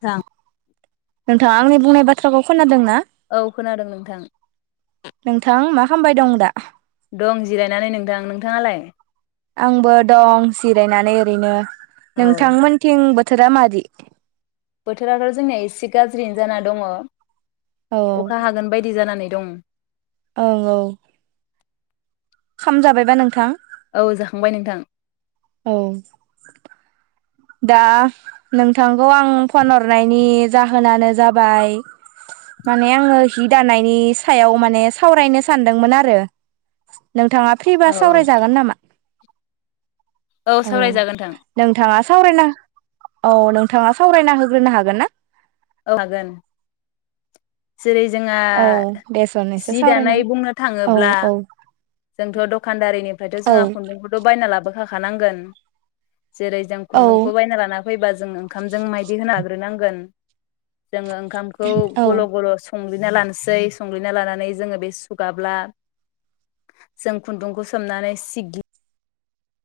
जां नोंथाङा आंनि बुंनाय बाथ्राखौ खोनादों ना? औ खोनादों नोंथां नोंथां मा खामबाय दं दा? दं जिरायनानै नोंथां नोंथाङालाय? आंबो दं जिरायनानै ओरैनो औ नोंथांमोनथिं बो थोरा मादि? बोथोराथ जोंनिया एसे गाज्रियैनो जाना दङ औ अखा हागोन बायदि जानानै दं औ औ खामजाबायबा नोंथां? औ जाखांबाय नोंथां। औ दा नोंथांखौ आं फन हरनायनि जाहोनानो जाबाय माने आङो हि दानायनि सायाव माने सावरायनो सानदोंमोन आरो नोंथाङा फ्रिबा औ औ सावरायजागोन नामा? औ सावरायजागोन नोंथां नोंथाङा सावरायना औ नोंथाङा सावरायना होग्रोनो हागोन ना? औ हागोन। जेरै जोंहा औ दे सन एसे जि सावरायना दानाय बुंनो औ थाङोब्ला औ जोंथ दखानदारिनि फ्रायथ औ जोङा खुन्दुंखौथ बायना लाब बोखाखानांगोन जेरै जों औ खुन्दुंखौ बायना लाना फैबा जों ओंखामजों मायदि होना हाग्रोनांगोन। जोङो ओंखामखौ औ गल गल सं संग्लिना लानोसै संग्लिना लानानै जोङो बे सुगाब्ला जों खुन्दुंखौ सोमनानै सिग्लि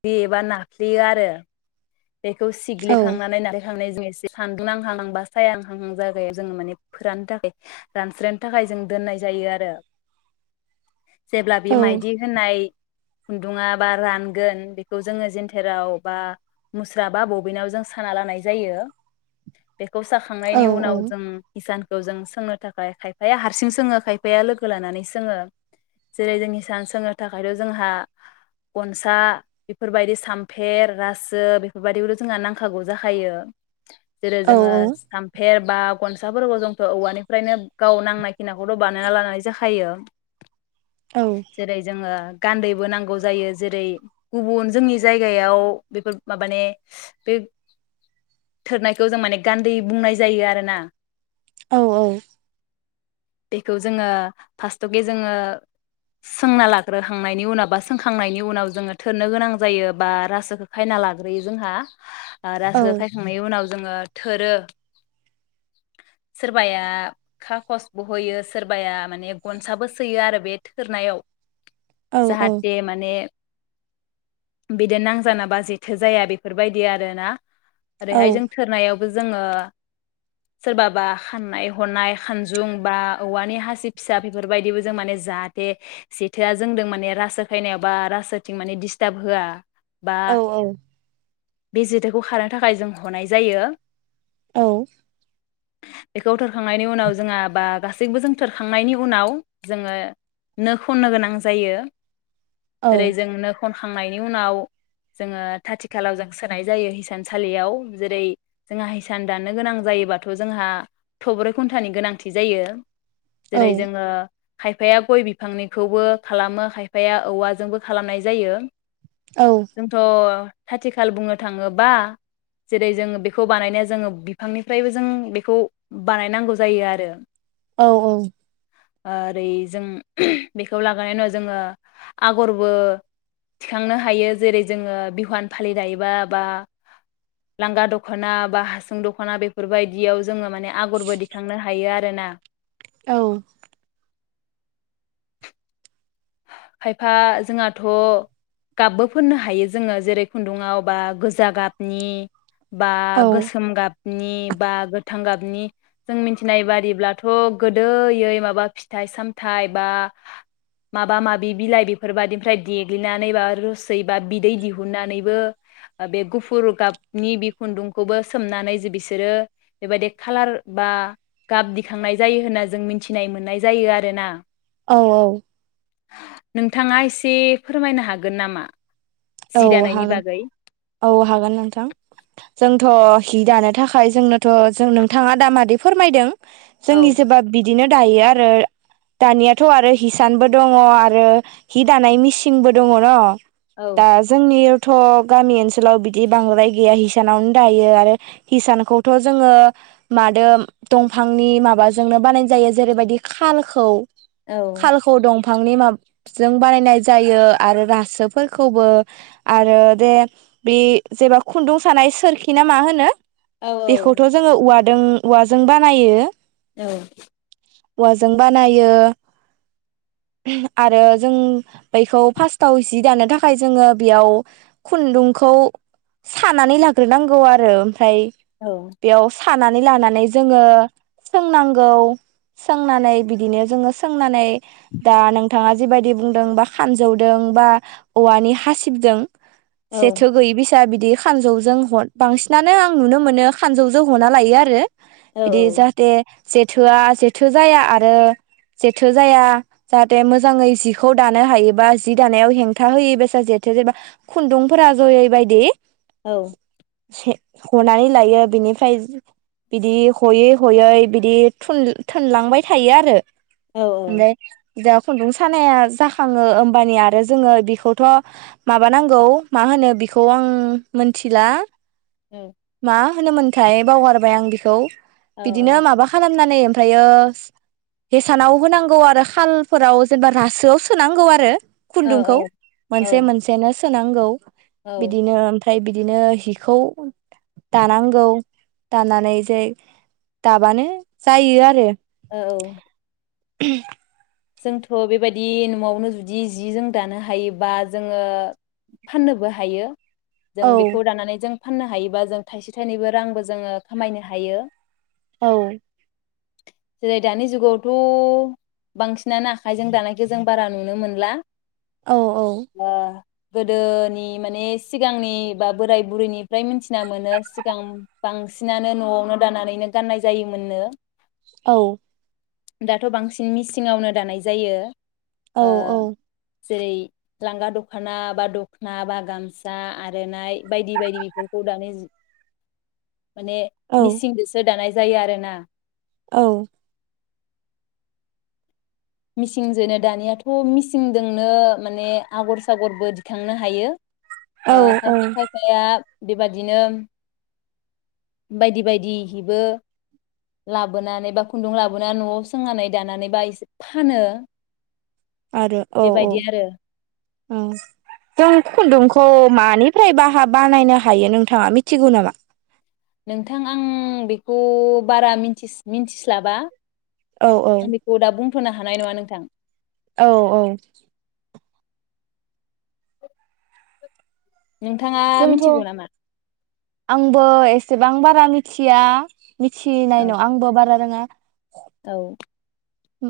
यो एबा नाफ्लेयो आरो बेखौ औ सिग्लिखांनानै नारखांनाय जों एसे सानदुं नांहांहां बा सायाहांहां जायगायाव जोङो माने फोराननो थाखाय रानस्रायनो थाखाय जों दोननाय जायो आरो जेब्ला बे औ माइदि होनाय खुन्दुङा बा रानगोन बेखौ जोङो जेनथोराव बा मुस्रा बा बबिनाव जों साना लानाय जायो। बेखौ औ साखांनायनि उनाव जों हिसान, खौ जों सोंनो थाखाय खायफाया हारसिं सोङो खायफाया लोगो लानानै सोङो। जेरै जोंनि हिसान सोंनो थाखायरो जोंहा गनसा बेफोरबायदि सामफेर रा सो बेफोरबायदिखौथ' जोंहा नांखागौ जाखायो। जेरै औ जोङो सामफेर बा गनसाफोरखौ जोंथ' औवानिफ्रायनो गाव नांनाय खिनिखौथ' बानायना लानानै जाखायो। औ जेरै जोङो गान्दैबो नांगौ जायो जेरै गुबुन जोंनि जायगायाव बेफोर माबानि बे थोरनायखौ जों माने गान्दै बुंनाय जायो आरोना। औ औ। बेखौ जोङो फार्स्टथके जोङो सोंना लाग्रोखांनायनि उनाव बा सोंखांनायनि उनाव जोङो थोरनो गोनां जायो बा रासोखौ खायना ला ग्रोयो जोंहा। रासो औ खायखांनायनि उनाव, जोङो थोरो, सोरबाया खाखस बो होयो सोरबाया माने गनसाबो सोयो आरो बे थोरनायाव। औ जाहाथे माने, [inaudible] बिदि नांजाना बा जि थोजाया बेफोरबायदि आरोना। ओरैहाय जों थोरनायाव जोङो सोरबाबा खाननाय हनाय खानजुं बा औवानि हासिब फिसा बेफोरबायदिबो जों माने जाहाथे जेथोआ जोंदों माने रासो खायनायाव बा रासोथिं माने डिस्टार्ब होया औ औ। बे जेथोखौ खारहोनो थाखाय जों हनाय जायो। औ। बेखौ थोरखांनायनि उनाव जोंहा बा गासैबो जों थोरखांनायनि उनाव जोङो नो खननो गोनां जायो। औ जेरै जों नो खन खांनायनि उनाव, जोङो खाथि खालाव जों सोनाय जायो हिसानसालियाव जेरै जोंहा हिसान दाननो गोनां जायोबाथ' जोंहा थब्रै खुन्टानि गोनांथि जायो। जेरै जोङो खायफाया गय बिफांनिखौबो खालामो खायफाया औवाजोंबो खालामनाय जायो। औ। जोंथ' खाथिखाल बुंनो थाङोबा जेरै जों बिखौ बानायनो जोङो बिफांनिफ्रायबो जों बेखौ बानाय नांगौ जायो आरो, औ औ ओरै जों बेखौ लागोननि उनाव जोङो आगरबो थिखांनो हायो, जेरै जोङो बिहुफान फालि दायोबा बा लांगा द'खना बा हासुं द'खना बेफोरबायायदियाव, जोङो माने आगरबो दिखांनो हायो आरो सोना औ खायफा जोंहाथ'गाबबो फोननो हायो जोङो जेरै खुन्दुङाव बा गोजा गाबनि बा गोसोम गाब, नि बा गोथां गाबनि जों मिथिनाय बादिब्लाथ' गोदोयै माबा फिथाइ सामथाइ बा, माबा माबि बिलाइ बेफोरबादिनिफ्राय देग्लिनानै बा रोसै बा बिदै दिहुनन्नानैबो बे गुफुर गाबनि बि खुन्दुंखौबो सोमनानै जे बिसोरो बेबायदि खालार बा गाब दिखांनाय जायो, होनना जों मिथिनाय मोननाय जायो आरोना, औ औ। नोंथाङा एसे फोरमायनो हागोन नामा। औ जि दानायनि हागोन बागै औ हागोन नोंथां जों। थ हि दानो थाखाय जोंनोथ जों नोंथाङा दा मादि फोरमायदों। जोंनि औ जेबा बि बिदिनो दायो आरो दानियाथ आरो हिसानबो दङ आरो हि दानाय मिसिंबो दङ न' दा औ जोंनि थ गामि ओनसोलाव बिदि बांद्राय गैया हिसानावनो दायो आरो हिसानखौथ जोङो मादो दंफांनि माबाजोंनो बानाय जायो जेरैबायदि खाालखौ औ खालखौ दं बिफांनि माबाजों बानायनाय जायो आरो रासो खौबो आरो दे बे जेबा खुन्दुं सानाय सोरखि ना मा होनो औ बेखौथ जोङो औवा औवाजों बानायो औ। औवाजों बानायो आरो जों बैखौ फास्स्टाव जि दानो थाखाय थाखाय जोङो बेयाव खुन्दुंखौ सानानै लाग्रोनांगौ आरो फ्राय औ बेयाव सानानै लानानै जोङो सोंनांगौ सोंनानै बिदिनो जोङो सोंनानै दा नोंथाङा जिबायदि बुंदों बा खानजौदों बा औवानि हासिबजों औ जेथो गैयि फिया बिदि खानजौजों ह बांसिनानो आं नुनो मोनो खानजौजों हना लायो आरो औ बिदि जाहाथे जेथोआ जेथो जाया आरो जेथो जाया जाहाथे मोजाङै जिखौ दानो हायोबा जि दानायाव हें खोथा होयो बेसाद जेथो जेनबा खुन्दुंफोरा जयै बायदि औ। हनानै लायो बिनिफ्राय बिदि हयै हयै बिदि थ थोनलांबाय थायो आरो औ औ। बा खुन्दुं सानाया जाखाङो होमबानि आरो जोङो बेखौथ माबा नांगौ मा होनो बेखौ आं मोनथिला मा। होनोमोनथाय बावगारबाय आं बिखौ बिदिनो माबा खालामनानै ओमफ्रायो हेसानाव होनांगौ आरो खालफोराव जेनेबा रासोआव सोनांगौ आरो। खुनदुंखौ मोनसे औ मोनसेनो सोनांगौ। औ बिदिनो ओमफ्राय बिदिनो हिखौ दानांगौ दानानै जे दाबानो जायो आरो औ [unintelligible] जोंथ' बेबायदि न'आवनो जुदि जि जों दानो हायोबा जोङो फाननोबो हायो। जों औ बेखौ दानानै जों फाननो हायोबा जों थाइसे थाइनैबो रांबो जोङो खामायनो हायो। औ जेरै दानि जुगावथ' बांसिनानो आखाइजों दानायखौ जों बारा नुनो मोनला औ औ ओ गोदोनि माने सिगांनि बा बोराय बुरैनिफ्राय मोथिना मोनो सिगां बांसिनानो न'आवनो दानानैनो गाननाय जायोमोननो। औ दाथ' बांसिन मिसिं ङावनो दानाय जायो। औ ओ औ जेरै लांगा दखना बा दखना बा गामसा आर'नाइ बायदि बायदि बेफोरखौ दानि जु माने औ मिसिंजोंसो दानाय जायो आरोना औ मिसिंजोनो दानियाथ' मिसिंदोंनो माने आगर सागरबो दिखांनो हायो। औ ओ औ खायफा खायफाया बेबादिनो बायदि बायदि हिबो लाबोनानै बा खुन्दुं लाबोनानै न'आव सोंनानै दानानै बा एसे फानो आरो औ औ बेबायदि आरो ओम जों खुन्दुंखो मानिफ्राय बाहा बानायनो हायो नोंथाङा मिथिगौ नामा? नोंथां आं बेखौ बारा मिनथि मिनथिस्लाबा औ औ आं बेखौ दाबुं थ'नो हानाय नङा नोंथां। औ औ नोंथाङा जोंथ' मिथिगौ नामा आंबो एसे बां बारा मिथिया औ मिथिनायन आंबो बारा रोङा। औ होम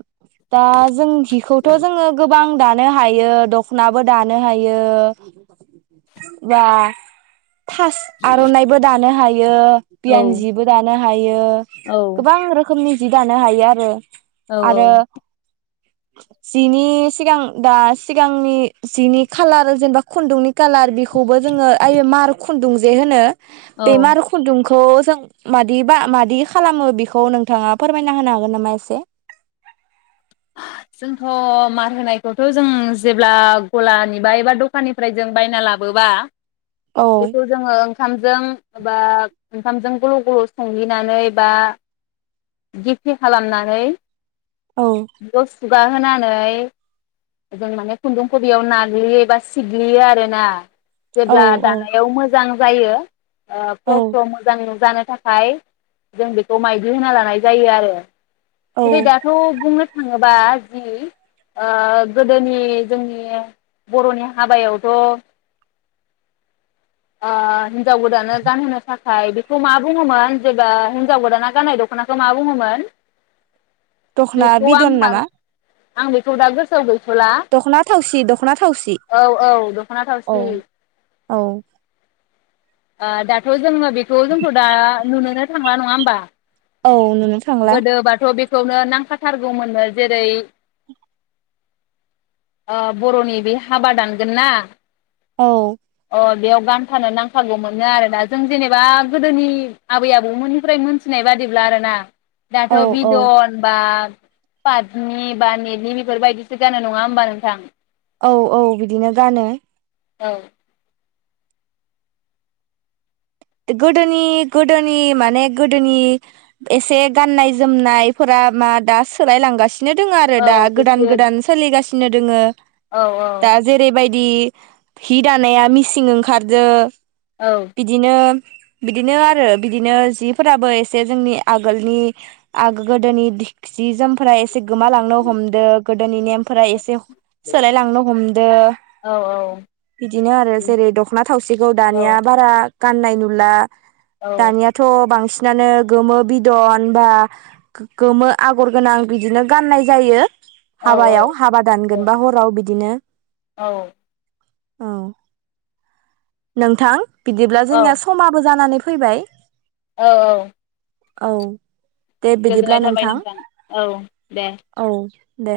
दा जों हिखौथ' जोङो गोबां दानो दानो हायो दख'नाबो दानो हायो बा फास आर'नाइबो दानो हायो। बियो औ बियानजिबो दानो हायो औ गोबां रोखोमनि जि दानो हायो आरो औ औ आरो जिनि सिगां दा सिगांनि जिनि खालार जेनेबा खुन्दुंनि कालार बेखौबो जोङो आय मार खुन्दुं जे होनो औ बेमार खुनदुंखो खुनदुंखौ जों मादि बा मादि खालामो बेखौ नोंथाङा फोरमायना होनो हागोन नामा एसे जोंथ मार होनायखौथ जों जेब्ला गलानि बा एबा दखाननिफ्राय जों बायना लाबोबा औ बेखौ जोङो ओंखामजों बा ओंखामजों गल गल संल्गिनानै बा गेफे खालामनानै औ दसे गुगा होनानै जों माने खुन्दुं खबियाव नाग्लियो एबा सिग्लियो आरो ना औ जेब्ला औ दानायाव मोजां जायो ओ फ्राव औ फ्राव मोजाङैनो जानाय थाखाय जों बेखौ माइदि होना लानाय जायो आरो औ जेरै दाथ बुंनो थाङोबा जि ओ गोदोनि जोंनि बरनि हाबायावथ ओ हिन्जाव गोदानानो गानहोनो थाखाय बेखौ मा बुङोमोन जेबा हिनजाव गोदाना गाननाय दखनाखौ मा बुङोमोन दखना बेखौ आं बिदन मान नामा आं बेखौ दा गोसोआव गै दखना थावसि दखना थावसि औ औ दख'ना औ औ ओह दाथ जोंङो बेखौ जोंथ दा नुनो [unintelligible] थांला नङा होमबा औ नुनो थांला खौनो नांखाथारगौमोननो जेरै ओ बरनि बे हाबा दानगोन ना औ अ [unintelligible] बान्थानो नांखागौ मोनो आरोना जों जेनेबा गोदोनि आबै आबौमोननिफ्राय मोनथिनाय बादिब्ला आरो ना औ दाथ औ बिदन बा पाटनि बा नेटलि बेफोरबायदिसो गानो नङा होमबा नोंथां औ औ बिदिनो गानो औ गोदोनि गोदोनि माने गोदोनि एसे गाननाय जोमनायफोरा मा दा सोलायलांगासिनो बिनो दङ आरो दा औ गोदान एसे गोदान सोलिगासिनो फिनो दोङो औ औ दा जेरै बायदि बिदि हि दानाया मिसिं ओंखारदो औ बिदिनो बिदिनो आरो बिदिनो जिफोराबो एसे जोंनि आगोलनि आ गोदोनि जि जोमफोरा एसे एसे गोमालांनो हमदो गोदोनि नेमफोरा एसे सोलाय लांनो हमदो औ इदिनो आरो जेरै द'खना थावसिखौ दानिया औ बारा गाननाय नु ला औ दानियाथ' बांसिन सिनानो गोमो बिदन बा गोमो आगर गोनां बिदिनो गाननाय जायो हाबायाव हाबा दानगोन बा हराव बिदि बिदिनो औ औ नोंथां बिदिब्ला जोंनिया समाबो जानानै फै फैबाय औ औ औ दे बिदिब्ला गोजोननाय थाबाय नोंथां औ दे। औ दे